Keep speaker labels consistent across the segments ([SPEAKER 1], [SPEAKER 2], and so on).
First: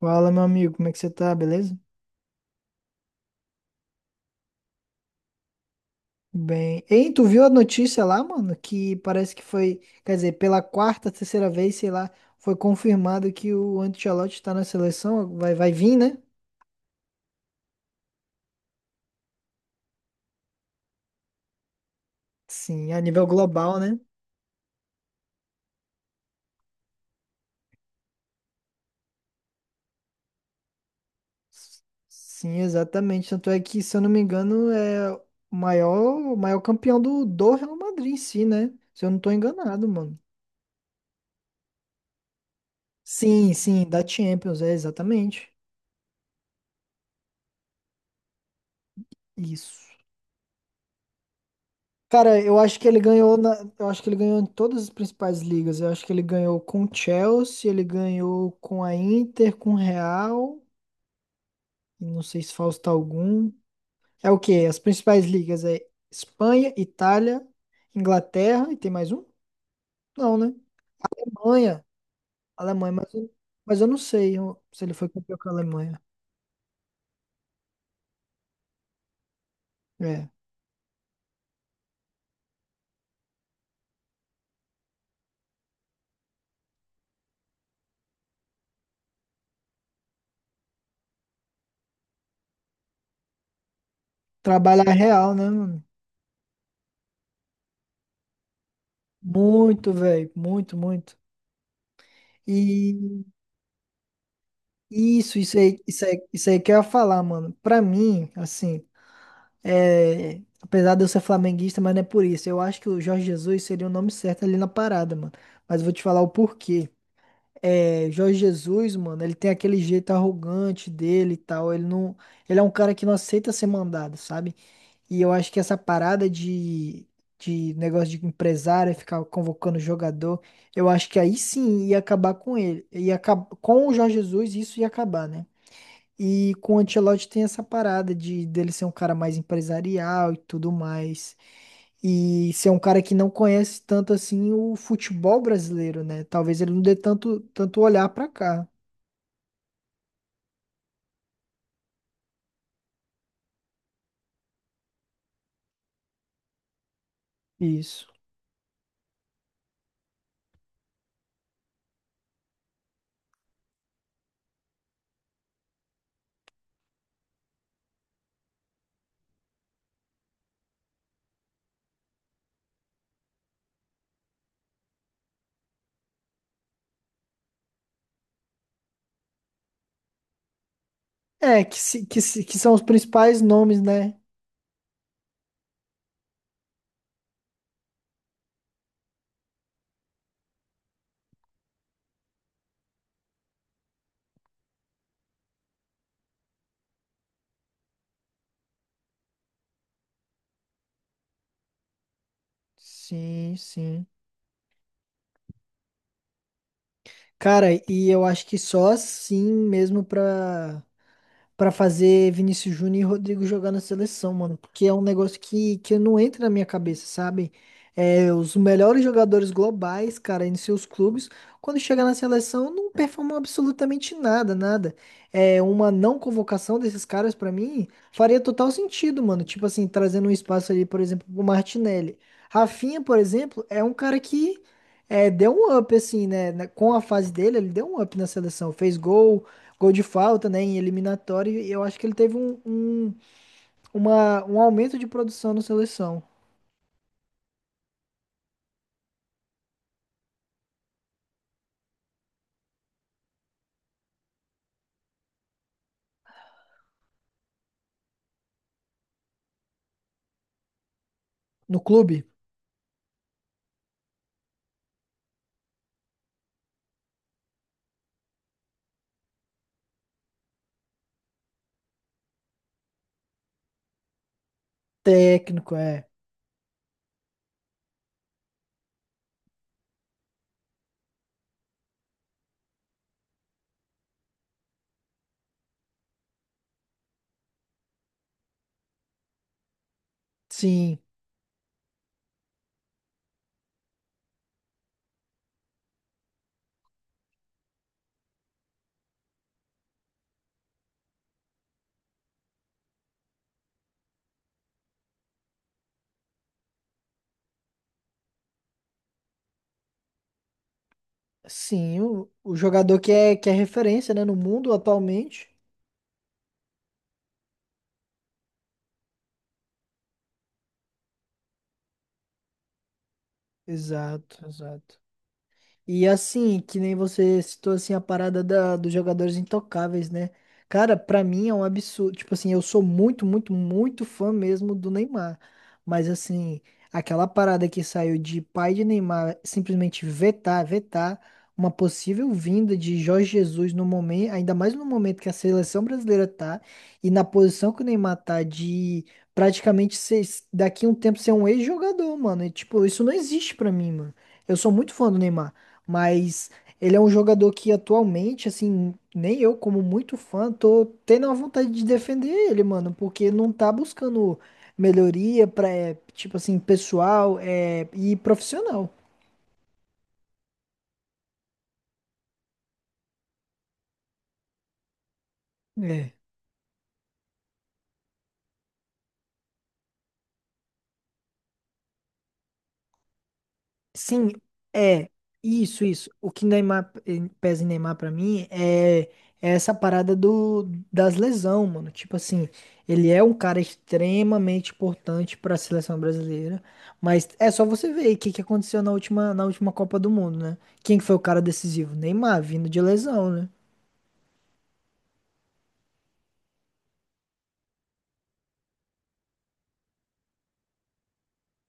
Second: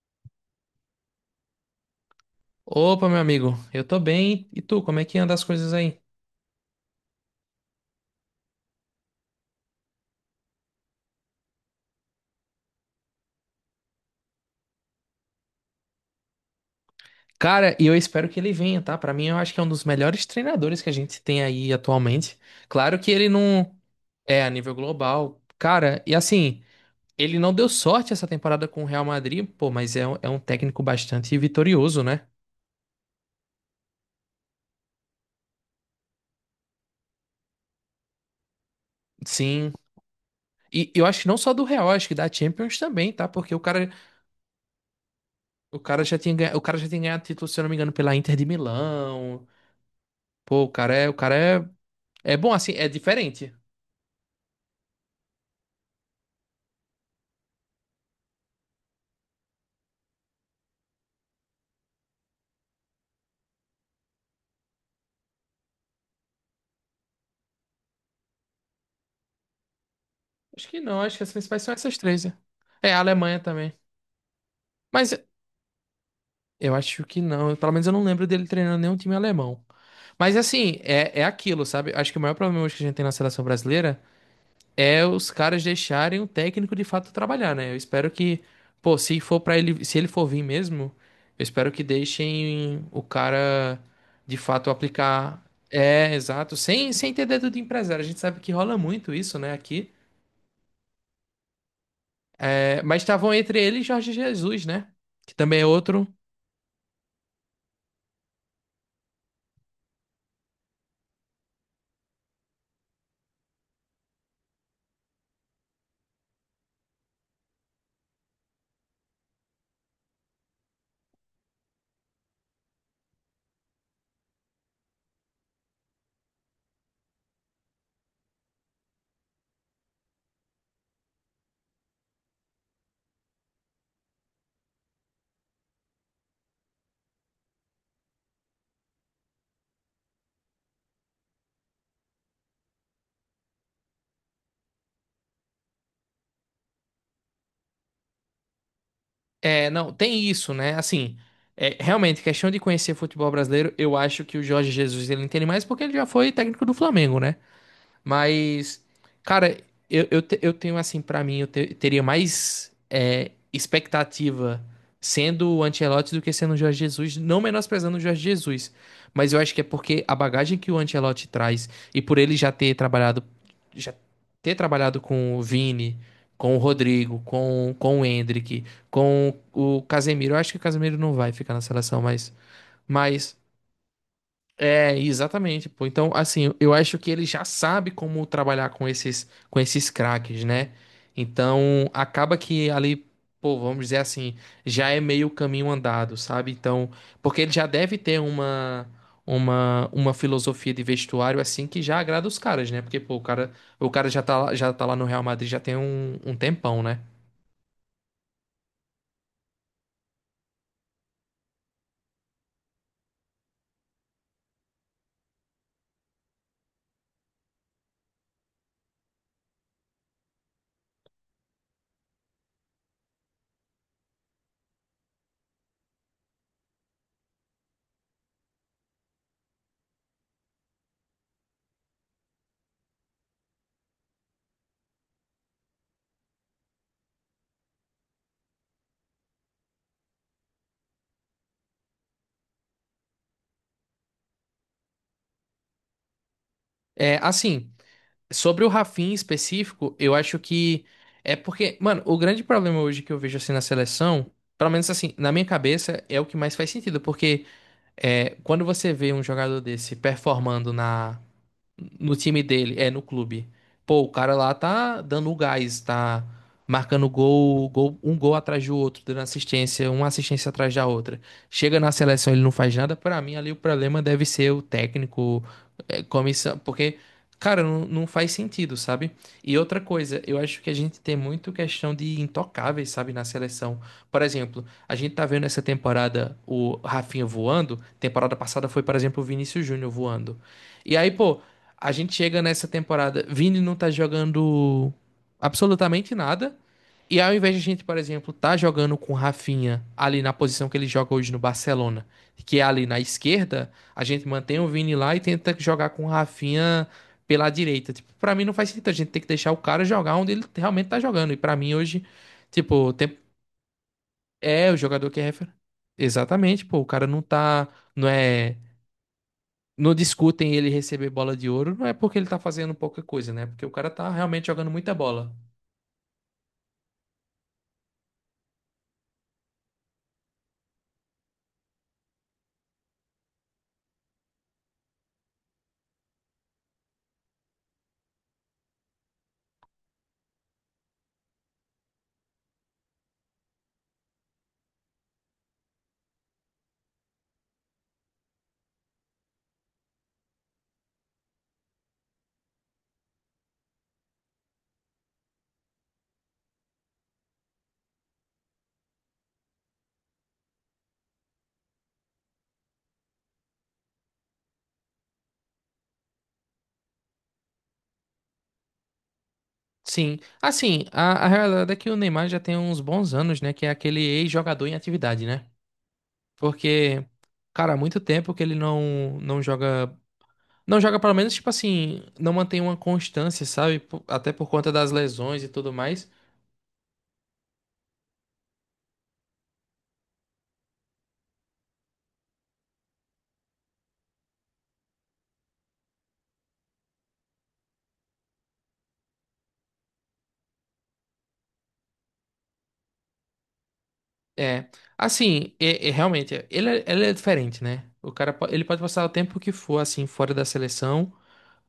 [SPEAKER 1] Fala, meu amigo, como é que você tá? Beleza?
[SPEAKER 2] Opa, meu amigo, eu tô bem. E tu, como é que anda as coisas aí?
[SPEAKER 1] Bem. Ei, tu viu a notícia lá, mano? Que parece que foi, quer dizer, Pela terceira vez, sei lá, foi confirmado que o Ancelotti tá na seleção, vai vir, né?
[SPEAKER 2] Cara, e eu espero que ele venha, tá? Pra mim, eu acho que é um dos melhores treinadores que a gente tem aí atualmente.
[SPEAKER 1] Sim,
[SPEAKER 2] Claro
[SPEAKER 1] a
[SPEAKER 2] que
[SPEAKER 1] nível
[SPEAKER 2] ele não
[SPEAKER 1] global, né?
[SPEAKER 2] é a nível global. Cara, e assim, ele não deu sorte essa temporada com o Real Madrid, pô, mas é, é um técnico bastante vitorioso, né?
[SPEAKER 1] Sim, exatamente. Tanto é que, se eu não me engano, é o maior campeão do Real Madrid em si, né? Se eu não tô
[SPEAKER 2] Sim.
[SPEAKER 1] enganado, mano.
[SPEAKER 2] E eu acho que não só do Real, acho que da Champions também, tá?
[SPEAKER 1] Sim,
[SPEAKER 2] Porque
[SPEAKER 1] sim, da Champions, é exatamente.
[SPEAKER 2] o cara já tinha, o cara já tinha ganhado título, se eu não me engano, pela Inter de Milão.
[SPEAKER 1] Isso.
[SPEAKER 2] Pô, o cara é, é
[SPEAKER 1] Cara,
[SPEAKER 2] bom assim, é diferente.
[SPEAKER 1] eu acho que ele ganhou em todas as principais ligas. Eu acho que ele ganhou com o Chelsea, ele ganhou com a Inter, com o Real, e não sei se falta algum. É o quê? As principais ligas é Espanha, Itália, Inglaterra e tem mais um? Não, né?
[SPEAKER 2] Acho que não, acho que as principais são
[SPEAKER 1] Alemanha,
[SPEAKER 2] essas três. Né?
[SPEAKER 1] Alemanha,
[SPEAKER 2] É, a
[SPEAKER 1] mas, eu-
[SPEAKER 2] Alemanha também.
[SPEAKER 1] mas eu não sei se ele foi
[SPEAKER 2] Mas
[SPEAKER 1] campeão com a Alemanha.
[SPEAKER 2] eu acho que não, pelo menos eu não lembro dele treinando nenhum time alemão.
[SPEAKER 1] É.
[SPEAKER 2] Mas assim, é, é aquilo, sabe? Acho que o maior problema hoje que a gente tem na seleção brasileira é os caras deixarem o técnico de fato trabalhar, né? Eu espero que, pô, se for para ele, se ele for vir mesmo, eu espero que deixem o cara de fato
[SPEAKER 1] Trabalhar real,
[SPEAKER 2] aplicar.
[SPEAKER 1] né, mano?
[SPEAKER 2] É, exato, sem, sem ter dedo de empresário. A gente sabe que rola muito isso, né, aqui.
[SPEAKER 1] Muito, velho, muito, muito.
[SPEAKER 2] É, mas estavam entre ele e Jorge Jesus, né? Que
[SPEAKER 1] Isso
[SPEAKER 2] também é
[SPEAKER 1] aí, isso
[SPEAKER 2] outro.
[SPEAKER 1] aí, isso aí que eu ia falar, mano. Pra mim, assim, é, apesar de eu ser flamenguista, mas não é por isso. Eu acho que o Jorge Jesus seria o nome certo ali na parada, mano. Mas eu vou te falar o porquê. É, Jorge Jesus, mano, ele tem aquele jeito arrogante dele e tal. Ele não, ele é um cara que não aceita ser mandado, sabe? E eu acho que essa parada de negócio de empresário, ficar convocando jogador, eu acho que aí sim ia acabar com ele. Ia com o Jorge Jesus, isso ia acabar, né? E com o Ancelotti tem essa parada de dele ser um cara mais empresarial e tudo mais. E ser um cara que não conhece tanto assim o futebol brasileiro, né? Talvez ele não dê tanto olhar pra cá.
[SPEAKER 2] É, não, tem isso, né? Assim, é, realmente, questão de conhecer futebol brasileiro, eu acho que o Jorge Jesus ele entende mais porque ele já foi técnico do Flamengo, né?
[SPEAKER 1] Isso.
[SPEAKER 2] Mas, cara, eu tenho assim, pra mim, teria mais é, expectativa sendo o Ancelotti do que sendo o Jorge Jesus, não menosprezando o Jorge Jesus. Mas eu acho que é porque a bagagem que o Ancelotti traz e por ele já ter trabalhado com o Vini, com o Rodrigo, com o Endrick, com o Casemiro. Eu acho que o Casemiro não vai ficar na
[SPEAKER 1] É, que,
[SPEAKER 2] seleção,
[SPEAKER 1] se- que, se- que são os
[SPEAKER 2] mas
[SPEAKER 1] principais nomes, né?
[SPEAKER 2] é, exatamente, pô. Então, assim, eu acho que ele já sabe como trabalhar com esses craques, né? Então, acaba que ali, pô, vamos dizer assim, já é meio caminho andado, sabe? Então, porque ele já deve ter uma uma filosofia de vestuário assim que já agrada os caras, né? Porque, pô,
[SPEAKER 1] Sim,
[SPEAKER 2] o
[SPEAKER 1] sim.
[SPEAKER 2] cara já tá lá no Real Madrid já tem um, um tempão, né?
[SPEAKER 1] Cara, e eu acho que só assim mesmo pra. Pra fazer Vinícius Júnior e Rodrigo jogar na seleção, mano. Porque é um negócio que não entra na minha cabeça, sabe? É, os melhores jogadores globais, cara, em seus clubes, quando chega na seleção, não performam absolutamente nada, nada. É, uma não convocação desses caras, pra mim, faria total sentido, mano. Tipo assim, trazendo um espaço ali, por exemplo, pro Martinelli. Rafinha, por exemplo, é um cara que é, deu um up, assim, né? Com a fase dele, ele deu um up na seleção. Fez gol de falta, né, em eliminatória, e eu acho que ele teve um, um aumento de produção na seleção,
[SPEAKER 2] É, assim, sobre o Rafinha em específico, eu acho que é porque, mano, o grande problema hoje que eu vejo assim na seleção, pelo menos assim, na minha cabeça, é o que mais faz sentido, porque é, quando você vê um jogador desse performando na
[SPEAKER 1] no
[SPEAKER 2] no
[SPEAKER 1] clube.
[SPEAKER 2] time dele, é no clube, pô, o cara lá tá dando o gás, tá marcando gol, gol, um gol atrás do outro, dando assistência, uma assistência atrás da outra. Chega na seleção, ele não faz nada, pra mim ali o problema deve ser o técnico
[SPEAKER 1] Técnico,
[SPEAKER 2] é,
[SPEAKER 1] é.
[SPEAKER 2] comissão, porque, cara, não, não faz sentido, sabe? E outra coisa, eu acho que a gente tem muito questão de intocáveis, sabe, na seleção. Por exemplo, a gente tá vendo essa temporada o Rafinha voando, temporada passada foi, por exemplo, o Vinícius Júnior voando. E
[SPEAKER 1] Sim,
[SPEAKER 2] aí, pô, a gente chega nessa temporada, Vini não tá jogando absolutamente nada. E ao invés de a gente, por exemplo, tá jogando com o Rafinha ali na posição que ele joga hoje no Barcelona, que é ali na esquerda, a gente mantém o Vini lá e tenta jogar com o Rafinha pela direita. Tipo, pra mim não faz sentido. A gente tem que deixar o cara jogar onde ele realmente tá jogando. E pra mim
[SPEAKER 1] sim,
[SPEAKER 2] hoje,
[SPEAKER 1] o
[SPEAKER 2] tipo,
[SPEAKER 1] jogador que é referência, né, no
[SPEAKER 2] é
[SPEAKER 1] mundo
[SPEAKER 2] o jogador que é
[SPEAKER 1] atualmente.
[SPEAKER 2] refer... Exatamente, pô. O cara não tá. Não é. Não discutem ele receber bola de ouro, não é porque ele tá fazendo pouca coisa, né? Porque o cara tá
[SPEAKER 1] Exato,
[SPEAKER 2] realmente jogando muita
[SPEAKER 1] exato.
[SPEAKER 2] bola.
[SPEAKER 1] E assim, que nem você citou assim a parada dos jogadores intocáveis, né? Cara, pra mim é um absurdo. Tipo assim, eu sou muito, muito, muito fã mesmo do Neymar. Mas assim, aquela parada que saiu de pai de Neymar simplesmente vetar uma possível vinda de Jorge Jesus no momento, ainda mais no momento que a seleção brasileira tá e na posição que o Neymar tá de praticamente ser, daqui a um tempo ser um ex-jogador, mano. E, tipo, isso não existe pra mim, mano. Eu sou muito fã do Neymar. Mas ele é um jogador que atualmente, assim, nem eu, como muito fã, tô tendo a vontade de defender ele, mano, porque não tá buscando melhoria pra, é, tipo assim, pessoal, é, e profissional.
[SPEAKER 2] Sim. Assim, a realidade é que o Neymar já tem uns bons anos, né? Que é aquele ex-jogador em atividade, né?
[SPEAKER 1] É.
[SPEAKER 2] Porque, cara, há muito tempo que ele não, não joga. Não joga pelo menos, tipo assim, não mantém uma constância, sabe?
[SPEAKER 1] Sim,
[SPEAKER 2] Até por conta das
[SPEAKER 1] é
[SPEAKER 2] lesões e tudo
[SPEAKER 1] isso,
[SPEAKER 2] mais.
[SPEAKER 1] isso. O que Neymar pesa em Neymar pra mim é, é essa parada do das lesão, mano. Tipo assim, ele é um cara extremamente importante pra seleção brasileira, mas é só você ver aí o que que aconteceu na última Copa do Mundo, né? Quem que foi o cara decisivo? Neymar, vindo de lesão, né?
[SPEAKER 2] É, assim, é, é, realmente, é, ele, ele é diferente, né? O cara, ele pode passar o tempo que for, assim, fora da seleção,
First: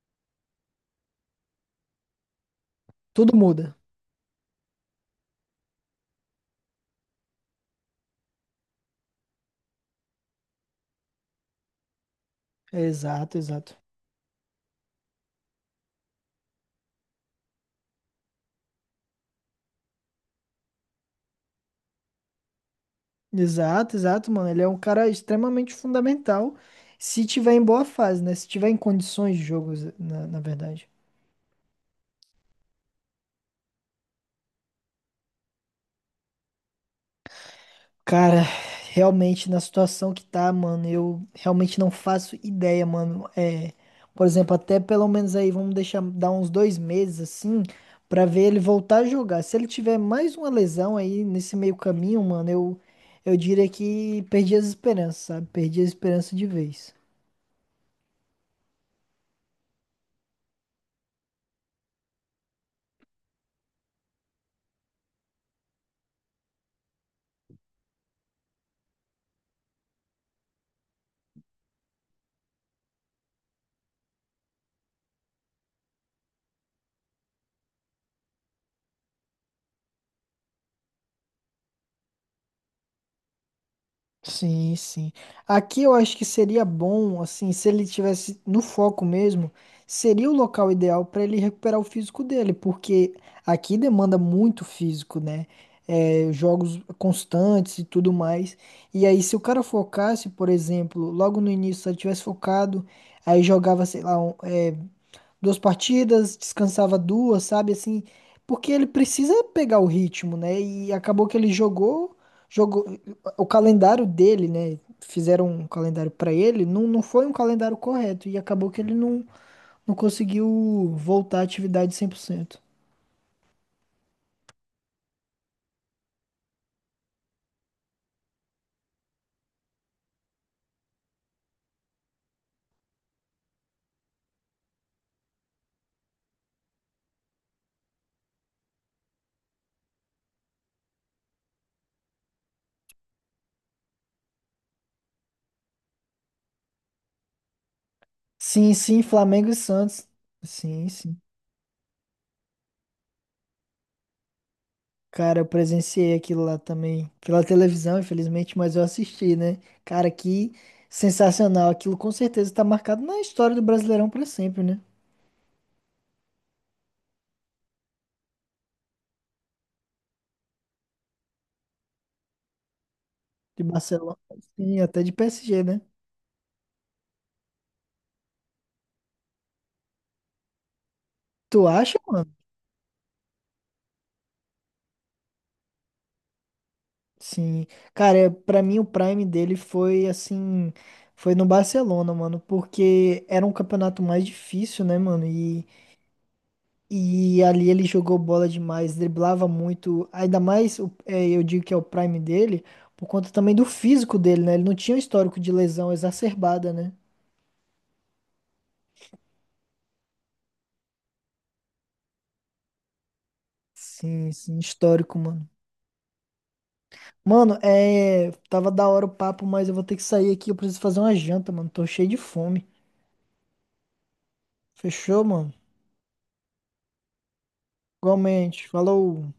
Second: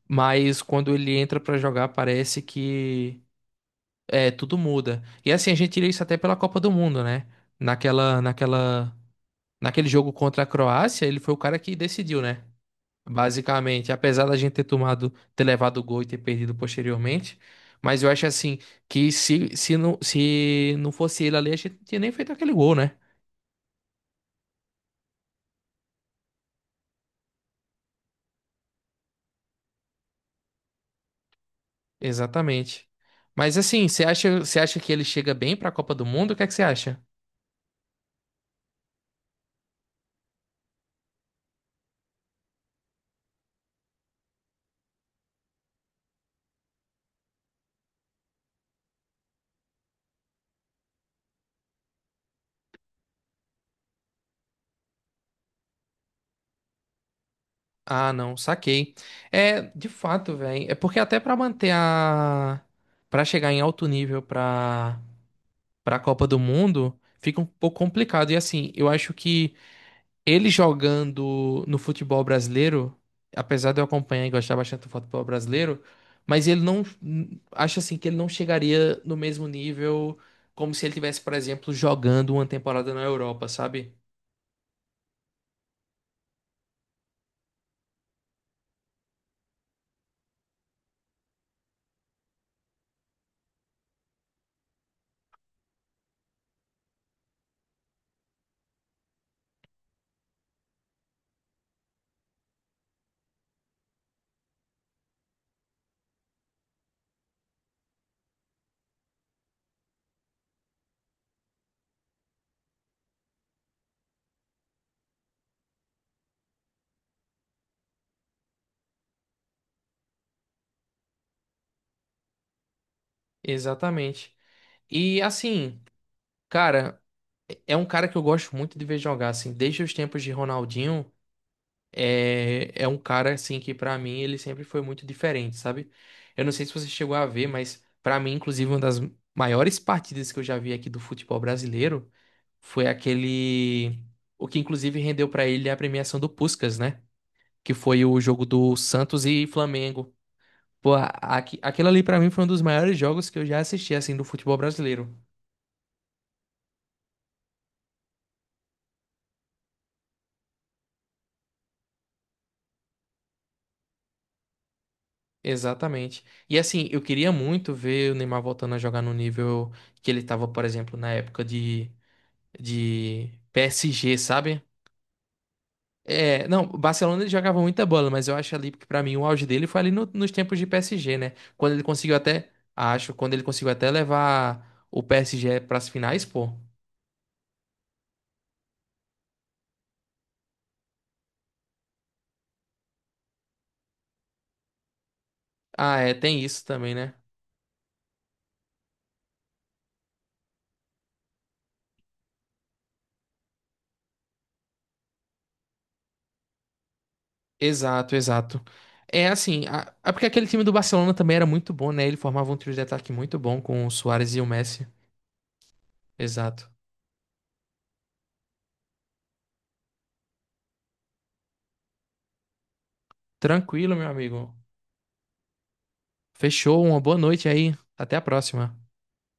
[SPEAKER 2] mas quando ele entra pra jogar, parece que
[SPEAKER 1] Tudo muda.
[SPEAKER 2] é, tudo muda. E assim, a gente tira isso até pela Copa do Mundo, né? Naquela, naquela, naquele jogo contra a Croácia, ele foi o cara que decidiu, né?
[SPEAKER 1] Exato, exato.
[SPEAKER 2] Basicamente, apesar da gente ter tomado, ter levado o gol e ter perdido posteriormente, mas eu acho assim que se não fosse ele ali, a gente não tinha nem feito aquele gol, né?
[SPEAKER 1] Exato, exato, mano. Ele é um cara extremamente fundamental se tiver em boa fase, né? Se tiver em condições de jogo, na verdade.
[SPEAKER 2] Exatamente. Mas assim, você acha que ele chega bem pra Copa do Mundo? O que é que você acha?
[SPEAKER 1] Cara, realmente na situação que tá, mano, eu realmente não faço ideia, mano. É, por exemplo, até pelo menos aí vamos deixar dar uns dois meses assim pra ver ele voltar a jogar. Se ele tiver mais uma lesão aí nesse meio caminho, mano, eu diria que perdi as esperanças, sabe? Perdi a esperança de vez.
[SPEAKER 2] Ah, não, saquei. É, de fato, velho. É porque até pra manter a pra chegar em alto nível pra para Copa do Mundo, fica um pouco complicado. E assim, eu acho que ele jogando no futebol brasileiro, apesar de eu acompanhar e gostar bastante do futebol brasileiro, mas ele não acho assim que ele não chegaria no mesmo nível como se ele tivesse, por exemplo, jogando uma temporada na Europa, sabe?
[SPEAKER 1] Sim, sim. Aqui eu acho que seria bom, assim, se ele tivesse no foco mesmo, seria o local ideal para ele recuperar o físico dele, porque aqui demanda muito físico, né? É, jogos constantes e tudo mais. E aí, se o cara focasse, por exemplo, logo no início, se ele tivesse focado, aí jogava, sei lá, duas partidas, descansava duas, sabe? Assim, porque ele precisa pegar o ritmo, né? E acabou que ele jogou o calendário dele, né? Fizeram um calendário pra ele, não foi um calendário correto e acabou que ele não, não conseguiu voltar à atividade cem por cento.
[SPEAKER 2] Exatamente. E assim, cara, é um cara que eu gosto muito de ver jogar assim, desde os tempos de Ronaldinho. É, é um cara assim que pra mim ele sempre foi muito diferente, sabe? Eu não sei se você chegou a ver, mas pra mim, inclusive, uma das maiores partidas que eu já vi aqui do futebol brasileiro foi aquele o que inclusive rendeu pra ele a premiação do Puskás, né? Que foi o jogo
[SPEAKER 1] Sim,
[SPEAKER 2] do
[SPEAKER 1] sim,
[SPEAKER 2] Santos e
[SPEAKER 1] Flamengo e Santos.
[SPEAKER 2] Flamengo.
[SPEAKER 1] Sim,
[SPEAKER 2] Pô,
[SPEAKER 1] sim.
[SPEAKER 2] aqui, aquilo ali pra mim foi um dos maiores jogos que eu já assisti assim do futebol brasileiro.
[SPEAKER 1] Cara, eu presenciei aquilo lá também, pela televisão, infelizmente, mas eu assisti, né? Cara, que sensacional. Aquilo com certeza tá marcado na história do Brasileirão pra sempre, né?
[SPEAKER 2] Exatamente. E assim, eu queria muito ver o Neymar voltando a jogar no nível que ele tava, por exemplo, na época de
[SPEAKER 1] De Barcelona,
[SPEAKER 2] PSG, sabe?
[SPEAKER 1] sim, até de PSG, né?
[SPEAKER 2] É, não, o Barcelona ele jogava muita bola, mas eu acho ali que pra mim o auge dele foi ali nos tempos de PSG, né?
[SPEAKER 1] Tu
[SPEAKER 2] Quando ele
[SPEAKER 1] acha,
[SPEAKER 2] conseguiu
[SPEAKER 1] mano?
[SPEAKER 2] até, acho, quando ele conseguiu até levar o PSG pras finais, pô.
[SPEAKER 1] Sim. Pra mim o prime dele foi assim, foi no Barcelona, mano, porque era um campeonato mais difícil, né, mano?
[SPEAKER 2] Ah, é, tem isso também, né?
[SPEAKER 1] E ali ele jogou bola demais, driblava muito, ainda mais, é, eu digo que é o prime dele, por conta também do físico dele, né? Ele não tinha um histórico de lesão exacerbada, né?
[SPEAKER 2] Exato, exato. É assim, é porque aquele time do Barcelona também era muito bom, né? Ele formava um trio de ataque muito bom com o
[SPEAKER 1] Sim,
[SPEAKER 2] Suárez e o
[SPEAKER 1] sim,
[SPEAKER 2] Messi.
[SPEAKER 1] histórico, mano.
[SPEAKER 2] Exato.
[SPEAKER 1] Mano, é. Tava da hora o papo, mas eu vou ter que sair aqui. Eu preciso fazer uma janta, mano. Tô cheio de fome.
[SPEAKER 2] Tranquilo, meu amigo.
[SPEAKER 1] Fechou, mano?
[SPEAKER 2] Fechou, uma boa noite aí. Até a
[SPEAKER 1] Igualmente.
[SPEAKER 2] próxima.
[SPEAKER 1] Falou.